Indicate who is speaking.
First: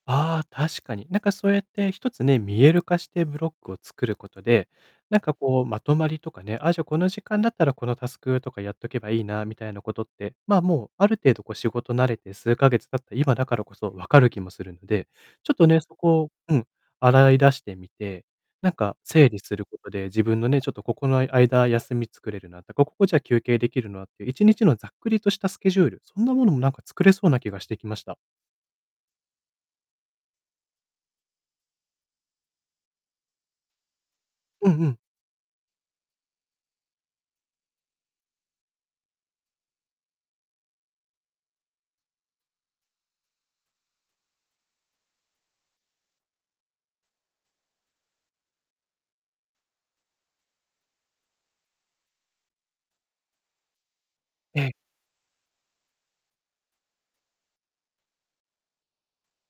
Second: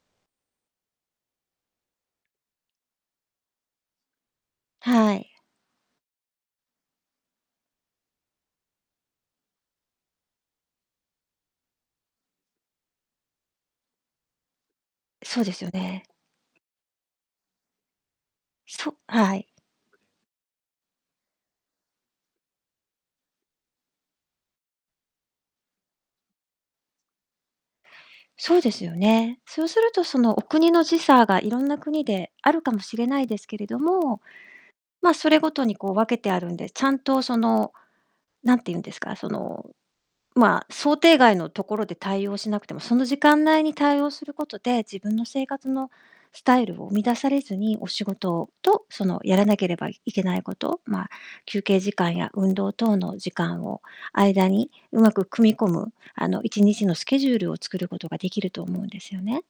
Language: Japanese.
Speaker 1: ああ、確かに。なんかそうやって、1つね、見える化してブロックを作ることで、
Speaker 2: は
Speaker 1: なん
Speaker 2: い。
Speaker 1: かこう、まとまりとかね「あ、じゃあ、この時間だったら、このタスクとかやっとけばいいな」みたいなことって、まあ、もう、ある程度、こう、仕事慣れて数ヶ月経った、今だからこそ分かる気もするんで、
Speaker 2: そう
Speaker 1: ち
Speaker 2: で
Speaker 1: ょっ
Speaker 2: す
Speaker 1: と
Speaker 2: よ
Speaker 1: ね、そ
Speaker 2: ね。
Speaker 1: こをうん。洗い出してみて、なんか
Speaker 2: そあ、
Speaker 1: 整
Speaker 2: は
Speaker 1: 理
Speaker 2: い。
Speaker 1: することで、自分のね「ちょっとここの間休みつ作れるな」と「ここ、こう、じゃあ休憩できるな」っていう、1日のざっくりとしたスケジュール、そんなものもなんか作れそうな気がしてきました。
Speaker 2: そうですよね。そうすると、そのお国の時差がいろんな国で、あるかもしれないですけれども。
Speaker 1: うんうん。
Speaker 2: まあ、それごとに、こう、分けてあるんで、ちゃんと、その、何て言うんですか。その、まあ、想定外のところで対応しなくても、その時間内に対応することで、自分の生活のスタイルを生み出されずに、お仕事と、そのやらなければいけないこと。まあ、休憩時間や運動等の時間を間
Speaker 1: ええ。
Speaker 2: にうまく組み込む、あの、1日のスケジュールを作ることができると思うんですよね。